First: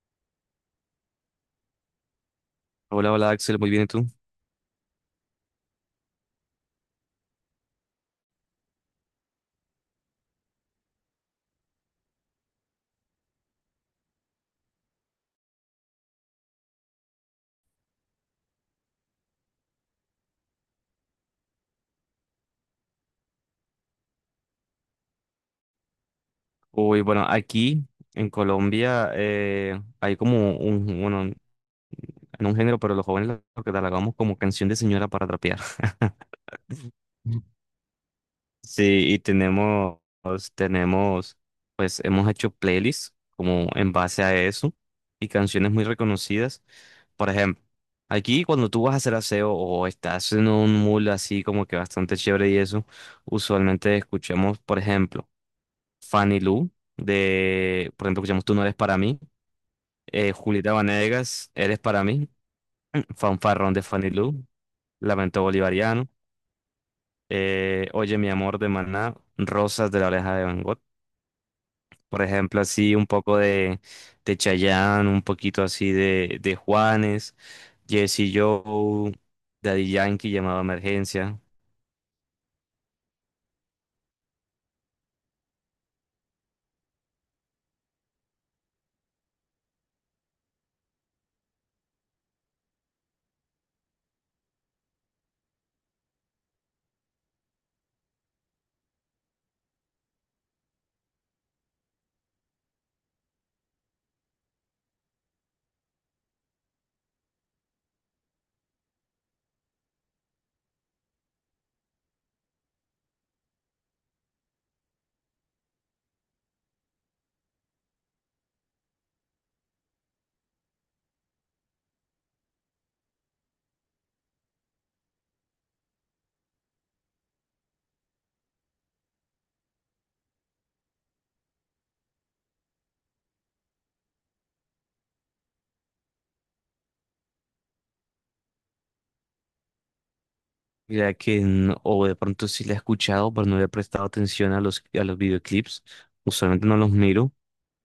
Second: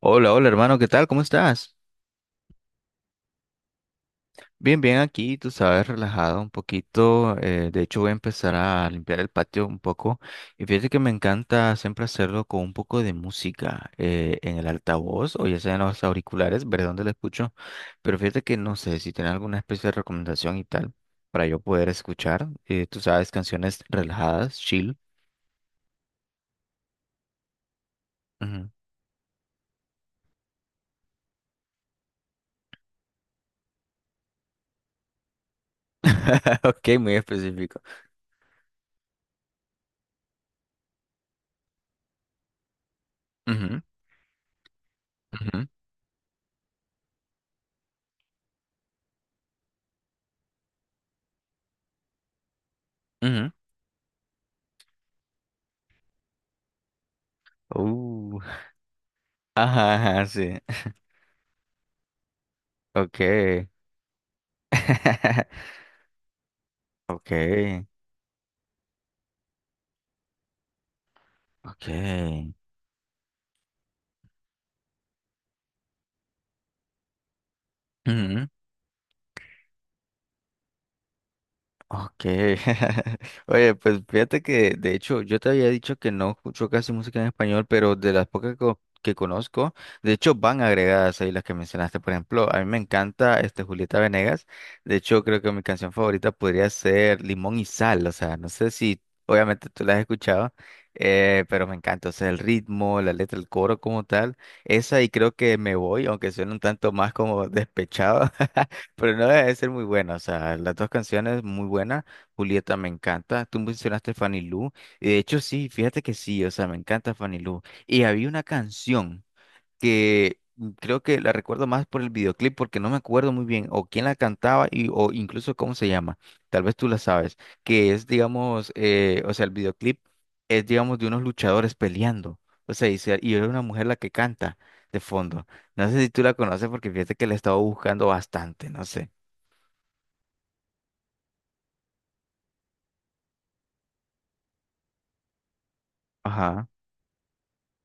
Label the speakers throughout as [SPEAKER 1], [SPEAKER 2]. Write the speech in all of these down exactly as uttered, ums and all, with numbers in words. [SPEAKER 1] Hola, hola hermano, ¿qué tal? ¿Cómo estás?
[SPEAKER 2] Hola, hola Axel, muy bien, ¿y tú?
[SPEAKER 1] Bien, bien aquí, tú sabes, relajado un poquito. Eh, de hecho, voy a empezar a limpiar el patio un poco. Y fíjate que me encanta siempre hacerlo con un poco de música eh, en el altavoz o ya sea en los auriculares, ver dónde lo escucho. Pero fíjate que no sé si tienes alguna especie de recomendación y tal para yo poder escuchar. Eh, tú sabes, canciones relajadas, chill.
[SPEAKER 2] Uy, bueno, aquí en
[SPEAKER 1] Ujú.
[SPEAKER 2] Colombia eh, hay como un, bueno, en un género, pero los jóvenes lo catalogamos como canción de señora para trapear.
[SPEAKER 1] Ok, muy específico.
[SPEAKER 2] Sí, y tenemos, tenemos, pues hemos hecho playlists como
[SPEAKER 1] Ujú,
[SPEAKER 2] en base a eso y
[SPEAKER 1] ujú,
[SPEAKER 2] canciones muy reconocidas. Por ejemplo, aquí cuando tú vas a hacer aseo o estás en un mood así como que bastante chévere y eso, usualmente escuchamos, por ejemplo. Fanny Lu, de, por ejemplo,
[SPEAKER 1] ujú. Uh,
[SPEAKER 2] escuchamos Tú no eres para mí,
[SPEAKER 1] ajá, ajá,
[SPEAKER 2] eh,
[SPEAKER 1] sí.
[SPEAKER 2] Julieta Venegas, Eres para mí,
[SPEAKER 1] Ok.
[SPEAKER 2] Fanfarrón de Fanny Lu, Lamento Bolivariano,
[SPEAKER 1] Ok,
[SPEAKER 2] eh, Oye mi amor de Maná, Rosas de la oreja de Van Gogh, por
[SPEAKER 1] ok.
[SPEAKER 2] ejemplo, así un poco de, de Chayanne, un poquito así de, de Juanes, Jesse
[SPEAKER 1] Ujú.
[SPEAKER 2] Joe, Daddy Yankee, Llamado a Emergencia.
[SPEAKER 1] Ok. Oye, pues fíjate que de hecho yo te había dicho que no escucho casi música en español, pero de las pocas co- que conozco, de hecho van agregadas ahí las que mencionaste. Por ejemplo, a mí me encanta este Julieta Venegas. De hecho, creo que mi canción favorita podría ser Limón y Sal. O sea, no sé si obviamente tú la has escuchado, eh, pero me encanta. O sea, el ritmo, la letra, el coro como tal. Esa y creo que Me Voy, aunque suene un tanto más como despechado. Pero no debe de ser muy buena, o sea, las dos canciones muy buenas. Julieta me encanta. Tú mencionaste Fanny Lu, y de hecho sí, fíjate que sí, o sea, me encanta Fanny Lu. Y había una canción que mm, creo que la recuerdo más por el videoclip, porque no me acuerdo muy bien o quién la cantaba y, o incluso cómo se llama. Tal vez tú la sabes, que es, digamos, eh, o sea, el videoclip es, digamos, de unos luchadores peleando. O sea, y, se- y es una mujer la que canta de fondo. No sé si tú la conoces porque fíjate que la he estado buscando bastante, no sé.
[SPEAKER 2] Mira que, no- o de pronto sí la he escuchado, pero no le he prestado atención a los, a los videoclips, usualmente
[SPEAKER 1] Ajá,
[SPEAKER 2] no los miro.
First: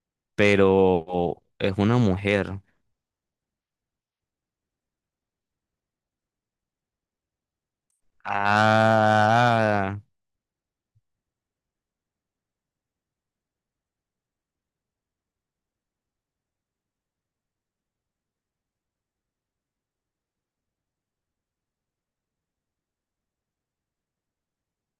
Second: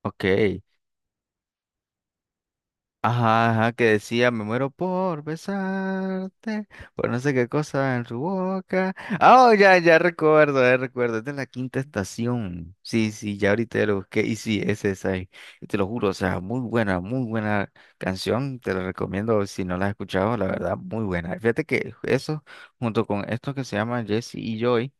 [SPEAKER 1] ok.
[SPEAKER 2] Pero es una mujer.
[SPEAKER 1] Ajá, ajá, que decía, me muero por besarte, por no sé qué cosa en su boca. Ah, oh, ya, ya
[SPEAKER 2] Ah,
[SPEAKER 1] recuerdo, ya recuerdo, es de la quinta estación. Sí, sí, ya ahorita ya lo busqué y sí, es esa, ahí. Y te lo juro, o sea, muy buena, muy buena canción, te la recomiendo si no la has escuchado, la verdad, muy buena. Fíjate que eso, junto con esto que se llama Jesse y Joy,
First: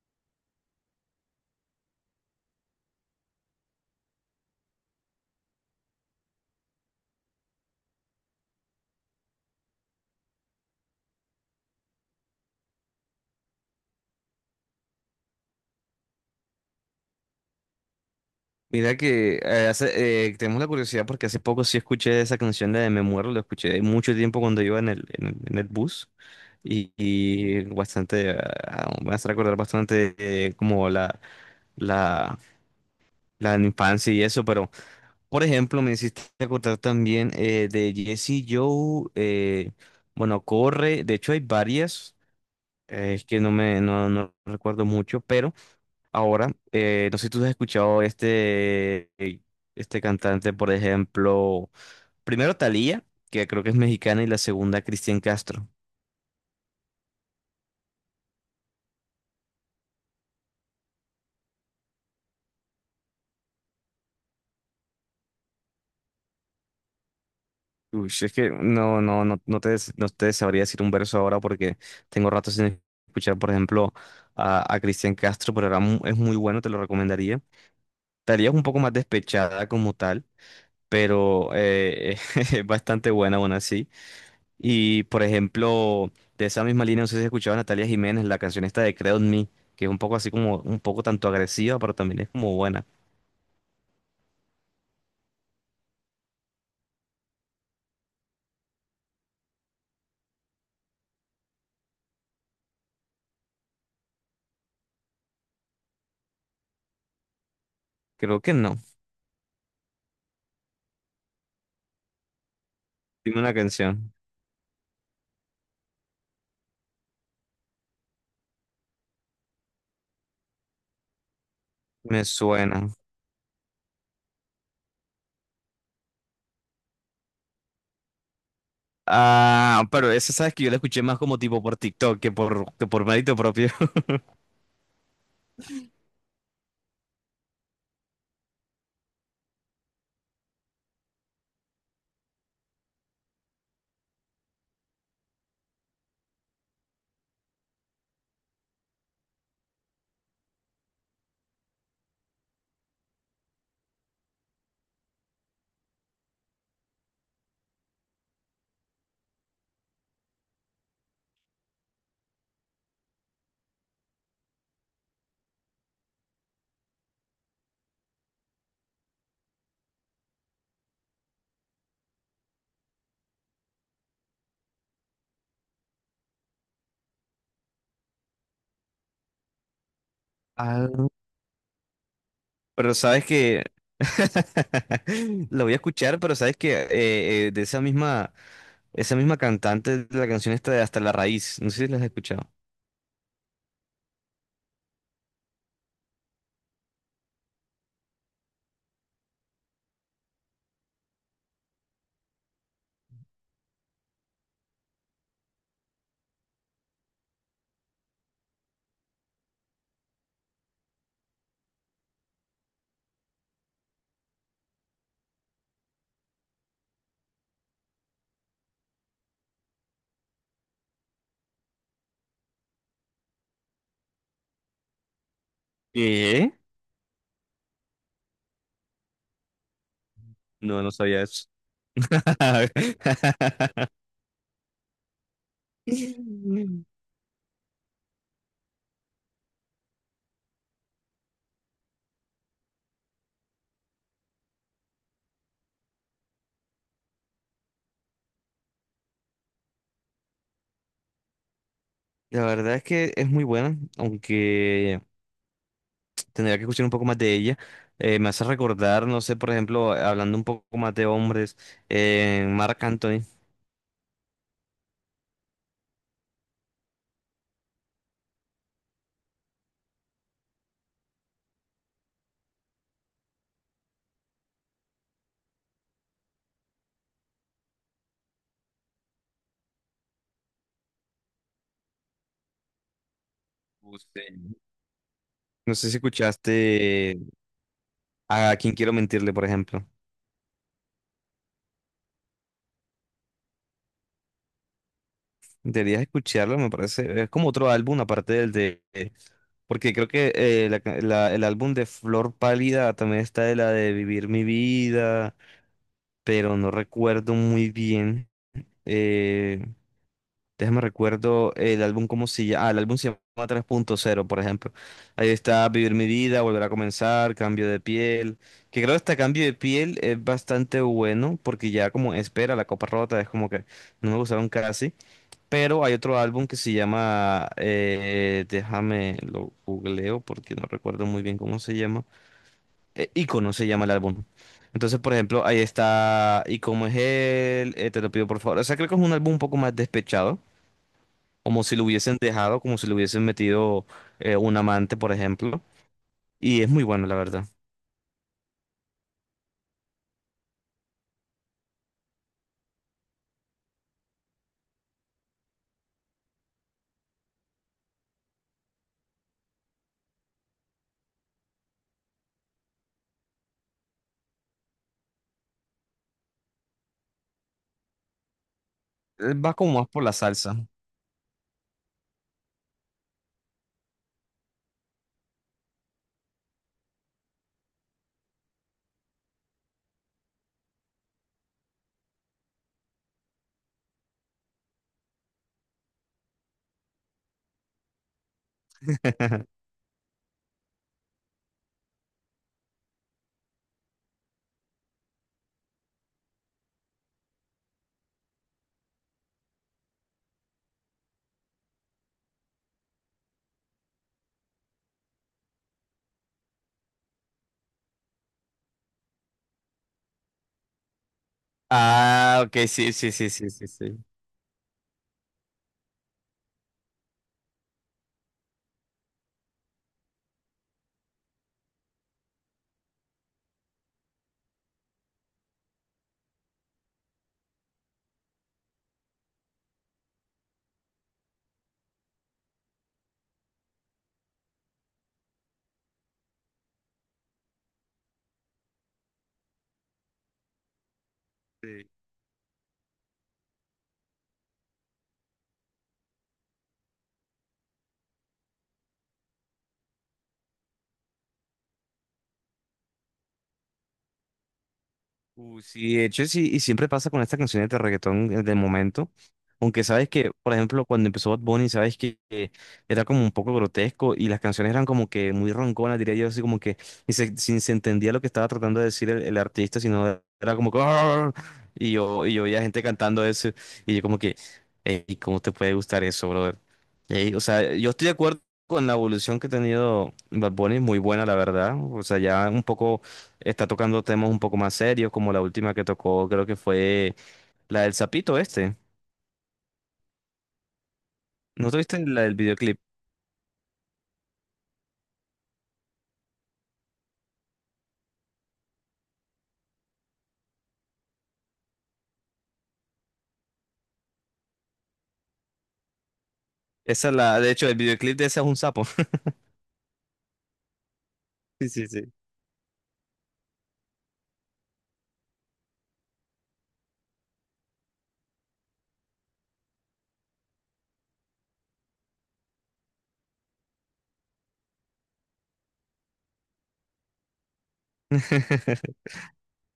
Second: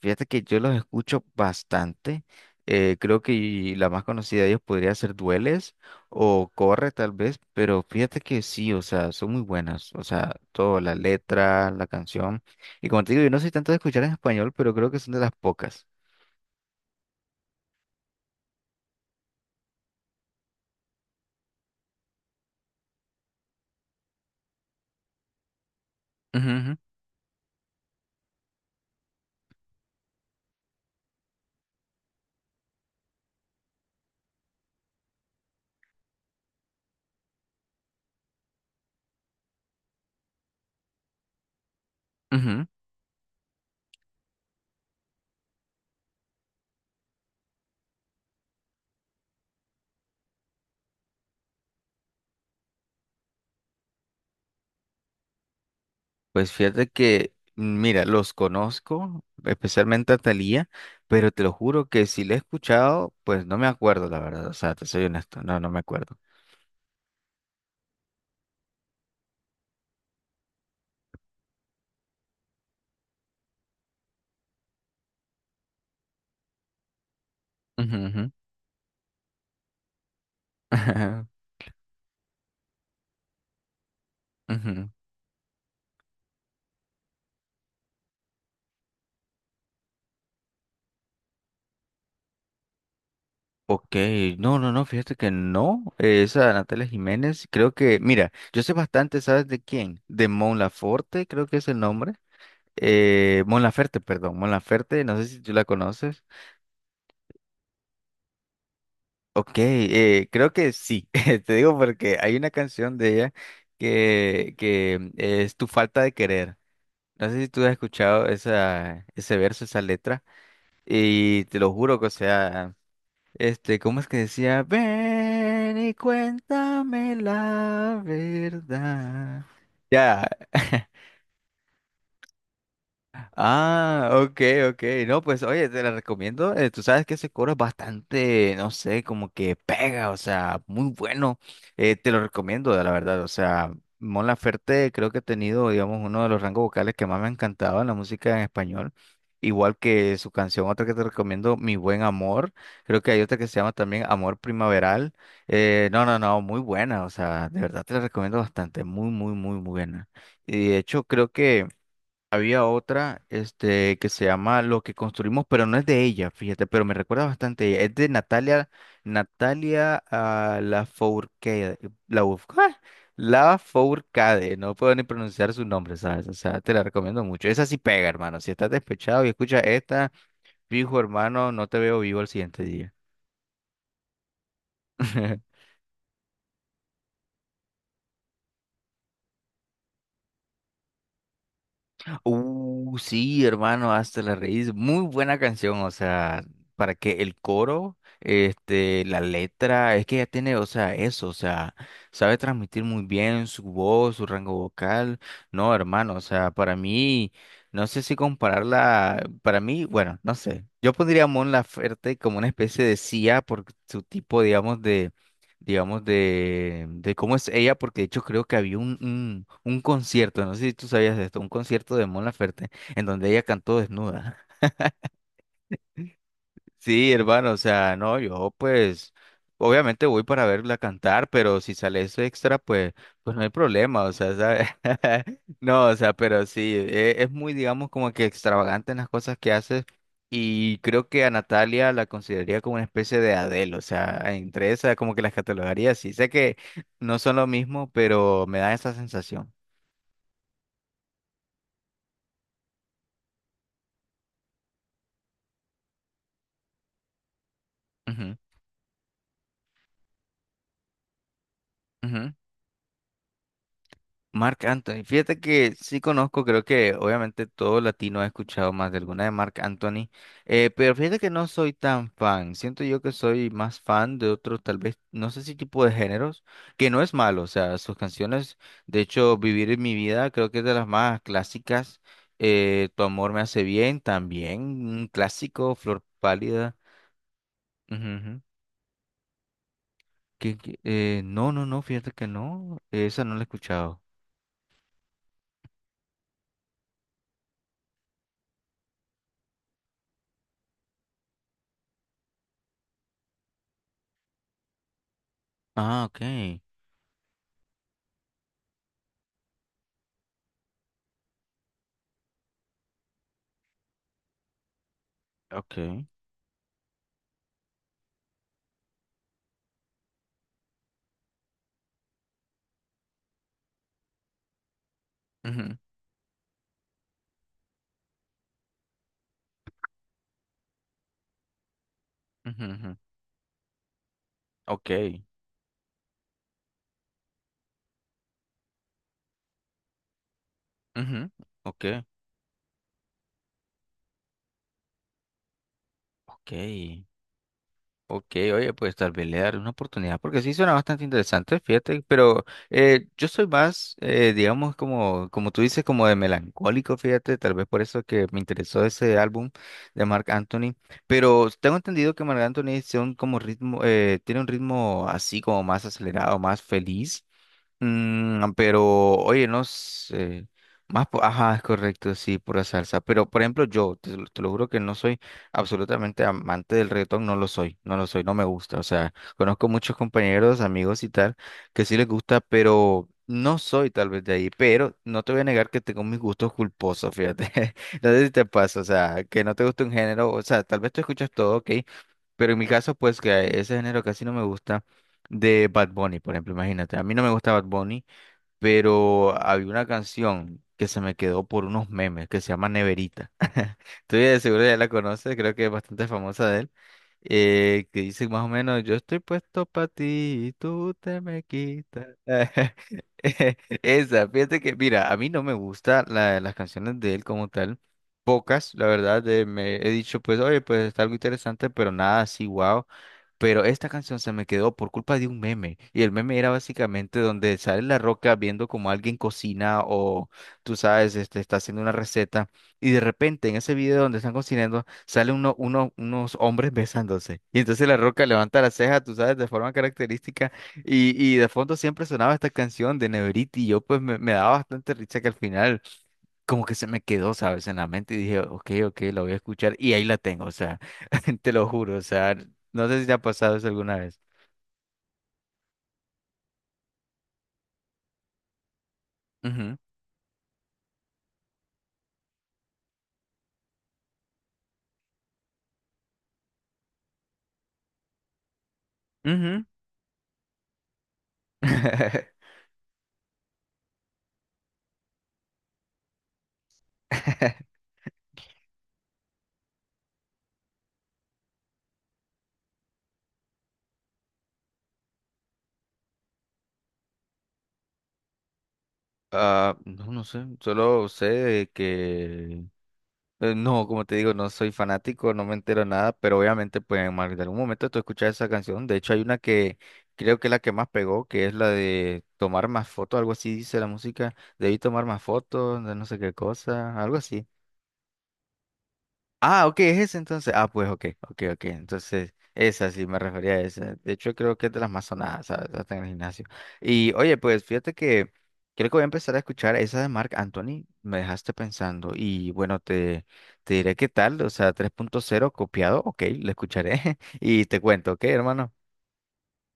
[SPEAKER 1] fíjate que yo los escucho bastante. Eh, creo que la más conocida de ellos podría ser Dueles. O corre tal vez, pero fíjate que sí, o sea, son muy buenas, o sea, toda la letra, la canción. Y como te digo, yo no soy tanto de escuchar en español, pero creo que son de las pocas.
[SPEAKER 2] mira que eh, hace- eh, tenemos la curiosidad porque hace poco sí escuché esa canción de Me Muero, lo escuché mucho tiempo cuando iba en el, en el, en el bus
[SPEAKER 1] Ujú,
[SPEAKER 2] y, y bastante, ah, ah, me hace recordar bastante eh, como la, la, la infancia y eso, pero por ejemplo me hiciste acordar también eh, de Jesse Joe, eh, bueno, Corre, de hecho hay varias,
[SPEAKER 1] ujú, ujú.
[SPEAKER 2] eh, es que no me no, no recuerdo mucho, pero... Ahora, eh, no sé si tú has escuchado este, este cantante, por ejemplo, primero Thalía, que creo que es mexicana, y la segunda Cristian Castro.
[SPEAKER 1] Pues fíjate que, mira, los conozco, especialmente a Thalía, pero te lo juro que si la he escuchado, pues no me acuerdo, la verdad, o sea, te soy honesto, no, no me acuerdo.
[SPEAKER 2] Uy, es que no, no, no, no te, no te sabría decir un verso ahora porque tengo rato sin escuchar, por ejemplo, a, a Cristian Castro, pero era mu- es muy bueno, te lo recomendaría.
[SPEAKER 1] Ujú, ujú.
[SPEAKER 2] Thalía es un poco más despechada como tal, pero eh, es bastante buena aún así.
[SPEAKER 1] Ujú,
[SPEAKER 2] Y por ejemplo, de esa misma línea, no sé si has escuchado a Natalia Jiménez, la canción esta de Creed on Me, que es un poco así como, un poco tanto agresiva, pero también es como buena.
[SPEAKER 1] ok, no, no, no, fíjate que no, eh, esa Natalia Jiménez, creo que, mira, yo sé bastante, ¿sabes de quién? De Mon Laferte, creo que es el nombre, eh, Mon Laferte, perdón, Mon Laferte, no sé si tú la conoces,
[SPEAKER 2] Creo que no.
[SPEAKER 1] ok, eh, creo que sí, te digo porque hay una canción de ella
[SPEAKER 2] Dime una canción.
[SPEAKER 1] que, que es Tu falta de querer, no sé si tú has escuchado esa, ese verso, esa letra, y te lo juro que, o
[SPEAKER 2] Me
[SPEAKER 1] sea...
[SPEAKER 2] suena.
[SPEAKER 1] Este, ¿cómo es que decía? Ven y cuéntame la verdad.
[SPEAKER 2] Ah, pero
[SPEAKER 1] Ya.
[SPEAKER 2] esa sabes que yo la escuché más como tipo por TikTok que por, que por mérito propio.
[SPEAKER 1] Ah, ok, ok. No, pues oye, te la recomiendo. Eh, tú sabes que ese coro es bastante, no sé, como que pega, o sea, muy bueno. Eh, te lo recomiendo, la verdad. O sea, Mon Laferte creo que ha tenido, digamos, uno de los rangos vocales que más me ha encantado en la música en español. Igual que su canción, otra que te recomiendo, Mi Buen Amor. Creo que hay otra que se llama también Amor Primaveral. Eh, no, no, no, muy buena. O sea, de verdad te la recomiendo bastante. Muy, muy, muy buena. Y de hecho, creo que... Había otra, este, que se llama Lo que construimos, pero no es de ella, fíjate, pero me recuerda bastante a ella. Es de Natalia, Natalia ah, Lafourcade, la ¡ah! Lafourcade, no puedo ni pronunciar su nombre, ¿sabes? O sea, te la recomiendo mucho. Esa sí pega, hermano. Si estás despechado y escuchas esta,
[SPEAKER 2] Ah,
[SPEAKER 1] fijo, hermano, no te veo vivo al siguiente día.
[SPEAKER 2] pero sabes que lo voy a escuchar, pero sabes que eh, eh, de esa misma, esa misma cantante, de la canción esta de Hasta la Raíz, no sé si la has escuchado.
[SPEAKER 1] Uh, sí, hermano, hasta la raíz. Muy buena canción, o sea, para que el coro, este, la letra, es que ella tiene, o sea, eso, o sea, sabe transmitir muy bien su voz, su rango vocal. No, hermano, o sea, para mí, no sé si compararla, para mí, bueno, no sé. Yo pondría a Mon Laferte como una especie de C I A por su tipo, digamos, de digamos, de, de cómo es ella, porque de hecho creo que había un, un, un concierto, no sé si tú sabías de esto, un concierto de Mon Laferte, en donde ella cantó desnuda.
[SPEAKER 2] ¿Qué?
[SPEAKER 1] Sí, hermano, o sea, no, yo pues obviamente voy para verla
[SPEAKER 2] No, no sabía
[SPEAKER 1] cantar,
[SPEAKER 2] eso.
[SPEAKER 1] pero si sale eso extra, pues, pues no hay problema, o sea, ¿sabes? No, o sea, pero sí, e- es muy, digamos, como que extravagante en las cosas que hace y creo que a Natalia la consideraría como una especie de Adele, o sea, entre esas como que las catalogaría sí, sé que no son lo mismo, pero me da esa sensación.
[SPEAKER 2] La verdad es que es muy buena, aunque tendría que escuchar un poco más de ella. Eh, me
[SPEAKER 1] Ujú,
[SPEAKER 2] hace recordar, no sé, por ejemplo, hablando un poco más de hombres,
[SPEAKER 1] ujú.
[SPEAKER 2] eh, Marc Anthony.
[SPEAKER 1] Marc Anthony, fíjate que sí conozco, creo que obviamente todo latino ha escuchado más de alguna de Marc Anthony, eh, pero fíjate que no soy tan fan, siento yo que soy más fan de otros, tal vez, no sé si tipo de géneros, que no es malo, o sea, sus canciones, de hecho, Vivir en mi vida creo que es de las más clásicas, eh, Tu amor me hace bien
[SPEAKER 2] Usted.
[SPEAKER 1] también, un clásico,
[SPEAKER 2] No sé si
[SPEAKER 1] Flor pálida,
[SPEAKER 2] escuchaste
[SPEAKER 1] ujú, ujú.
[SPEAKER 2] a Quién Quiero Mentirle, por ejemplo.
[SPEAKER 1] que, que, eh, no, no, no, fíjate que no, esa no la he escuchado.
[SPEAKER 2] Deberías escucharlo, me parece. Es como otro álbum, aparte del de... Porque creo que eh, la ca- la- el álbum de Flor Pálida también está de la de Vivir mi vida,
[SPEAKER 1] Ah, ok,
[SPEAKER 2] pero no recuerdo muy bien. Eh, Déjame recuerdo el álbum cómo se llama. Ah, el álbum se llama tres punto cero, por ejemplo. Ahí está Vivir
[SPEAKER 1] ok.
[SPEAKER 2] mi vida, Volver a comenzar, Cambio de piel, que creo que este Cambio de piel es bastante bueno porque ya como espera la copa rota, es como que no me gustaron casi,
[SPEAKER 1] Ujú.
[SPEAKER 2] pero hay otro álbum que se llama eh, déjame lo googleo porque no recuerdo muy bien cómo se llama
[SPEAKER 1] Ujú, ujú.
[SPEAKER 2] eh, Ícono se llama el álbum.
[SPEAKER 1] Ok,
[SPEAKER 2] Entonces, por ejemplo, ahí está ¿Y cómo es él? eh, te lo pido por favor. O sea, creo que es un álbum un poco más despechado,
[SPEAKER 1] ujú,
[SPEAKER 2] como si
[SPEAKER 1] ok,
[SPEAKER 2] lo hubiesen dejado, como si le hubiesen metido eh, un amante, por ejemplo.
[SPEAKER 1] ok,
[SPEAKER 2] Y es muy bueno, la verdad.
[SPEAKER 1] ok, oye, pues tal vez le daré una oportunidad porque sí suena bastante interesante, fíjate, pero eh, yo soy más, eh, digamos, como, como tú dices, como de melancólico, fíjate, tal vez por eso que me interesó ese álbum de Marc Anthony, pero tengo entendido que Marc Anthony tiene un, como ritmo, eh, tiene un ritmo así como más acelerado, más feliz. Mm, pero,
[SPEAKER 2] Eh,
[SPEAKER 1] oye,
[SPEAKER 2] Va
[SPEAKER 1] no
[SPEAKER 2] como más por la
[SPEAKER 1] sé.
[SPEAKER 2] salsa.
[SPEAKER 1] Más, po- ajá, es correcto, sí, pura salsa. Pero, por ejemplo, yo, te, lo te lo juro que no soy absolutamente amante del reggaetón, no lo soy, no lo soy, no me gusta. O sea, conozco muchos compañeros, amigos y tal, que sí les gusta, pero no soy tal vez de ahí. Pero no te voy a negar que tengo mis gustos culposos, fíjate. No sé si te pasa, o sea, que no te gusta un género, o sea, tal vez tú escuchas todo, ok, pero en mi caso, pues que ese género casi no me gusta de Bad Bunny, por ejemplo, imagínate, a mí no me gusta Bad Bunny, pero había una canción que se me quedó por unos memes que se llama Neverita. Estoy de seguro ya la conoces, creo que es bastante famosa de él, eh, que dice más o menos, yo estoy puesto para ti y tú te me quitas.
[SPEAKER 2] Ah, ok, sí, sí, sí, sí, sí, sí.
[SPEAKER 1] Esa, fíjate que, mira, a mí no me gusta la- las canciones de él como tal. Pocas, la verdad, de- me he dicho, pues, oye, pues está algo interesante, pero nada así, wow. Pero esta canción se me quedó por culpa de un meme. Y el meme era básicamente donde sale La Roca viendo como alguien cocina o tú sabes, este, está haciendo una receta. Y de repente en ese video donde están cocinando sale uno, uno- unos hombres besándose. Y entonces La Roca levanta la ceja, tú sabes, de forma característica. Y, y de fondo siempre sonaba esta canción de Neveriti. Y yo pues me, me daba bastante risa que al final como que se me quedó, ¿sabes? En la mente y dije, ok, ok, la voy a escuchar y ahí la tengo, o sea, te lo juro, o sea, no sé si te ha pasado eso alguna vez.
[SPEAKER 2] Uh, sí, de hecho sí, y siempre pasa con estas canciones de reggaetón eh, del momento.
[SPEAKER 1] Ujú,
[SPEAKER 2] Aunque sabes que, por ejemplo, cuando empezó Bad Bunny, sabes que eh, era como un poco grotesco y las canciones eran como que muy ronconas, diría yo, así como que ni se, ni se entendía lo que estaba tratando de decir el, el
[SPEAKER 1] ujú.
[SPEAKER 2] artista, sino era como que... "Arr". Y yo, y yo oía gente cantando eso y yo como que, "Ey, ¿cómo te puede gustar eso, brother? Ey, o sea, yo estoy de acuerdo con la evolución que ha tenido Bad Bunny, muy buena, la verdad. O sea, ya un poco está tocando temas un poco más serios, como la última que tocó, creo que fue la del sapito este.
[SPEAKER 1] Ah, no, no sé, solo sé de
[SPEAKER 2] ¿No tuviste la del
[SPEAKER 1] que...
[SPEAKER 2] videoclip?
[SPEAKER 1] eh, No, como te digo, no soy fanático, no me entero nada, pero obviamente pues en más de algún momento tú escuchas esa canción. De hecho hay una que creo que es la que más pegó, que es la de tomar más fotos, algo así dice la música. Debí tomar más fotos, de no sé qué cosa,
[SPEAKER 2] Esa es
[SPEAKER 1] algo
[SPEAKER 2] la,
[SPEAKER 1] así.
[SPEAKER 2] de hecho, el videoclip de esa es un sapo.
[SPEAKER 1] Ah, ok, es ese entonces. Ah, pues ok, ok, ok.
[SPEAKER 2] Sí, sí, sí.
[SPEAKER 1] Entonces, esa sí me refería a esa. De hecho, creo que es de las más sonadas, ¿sabes? Hasta en el gimnasio. Y oye, pues fíjate que creo que voy a empezar a escuchar esa de Marc Anthony. Me dejaste pensando. Y bueno, te, te diré qué tal. O sea, tres punto cero copiado. Ok, la escucharé. Y te cuento, ok, hermano.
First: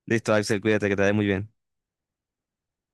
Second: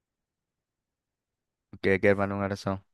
[SPEAKER 2] Listo, Axel, cuídate, que te vaya muy bien.
[SPEAKER 1] Ok, ok, hermano, un abrazo.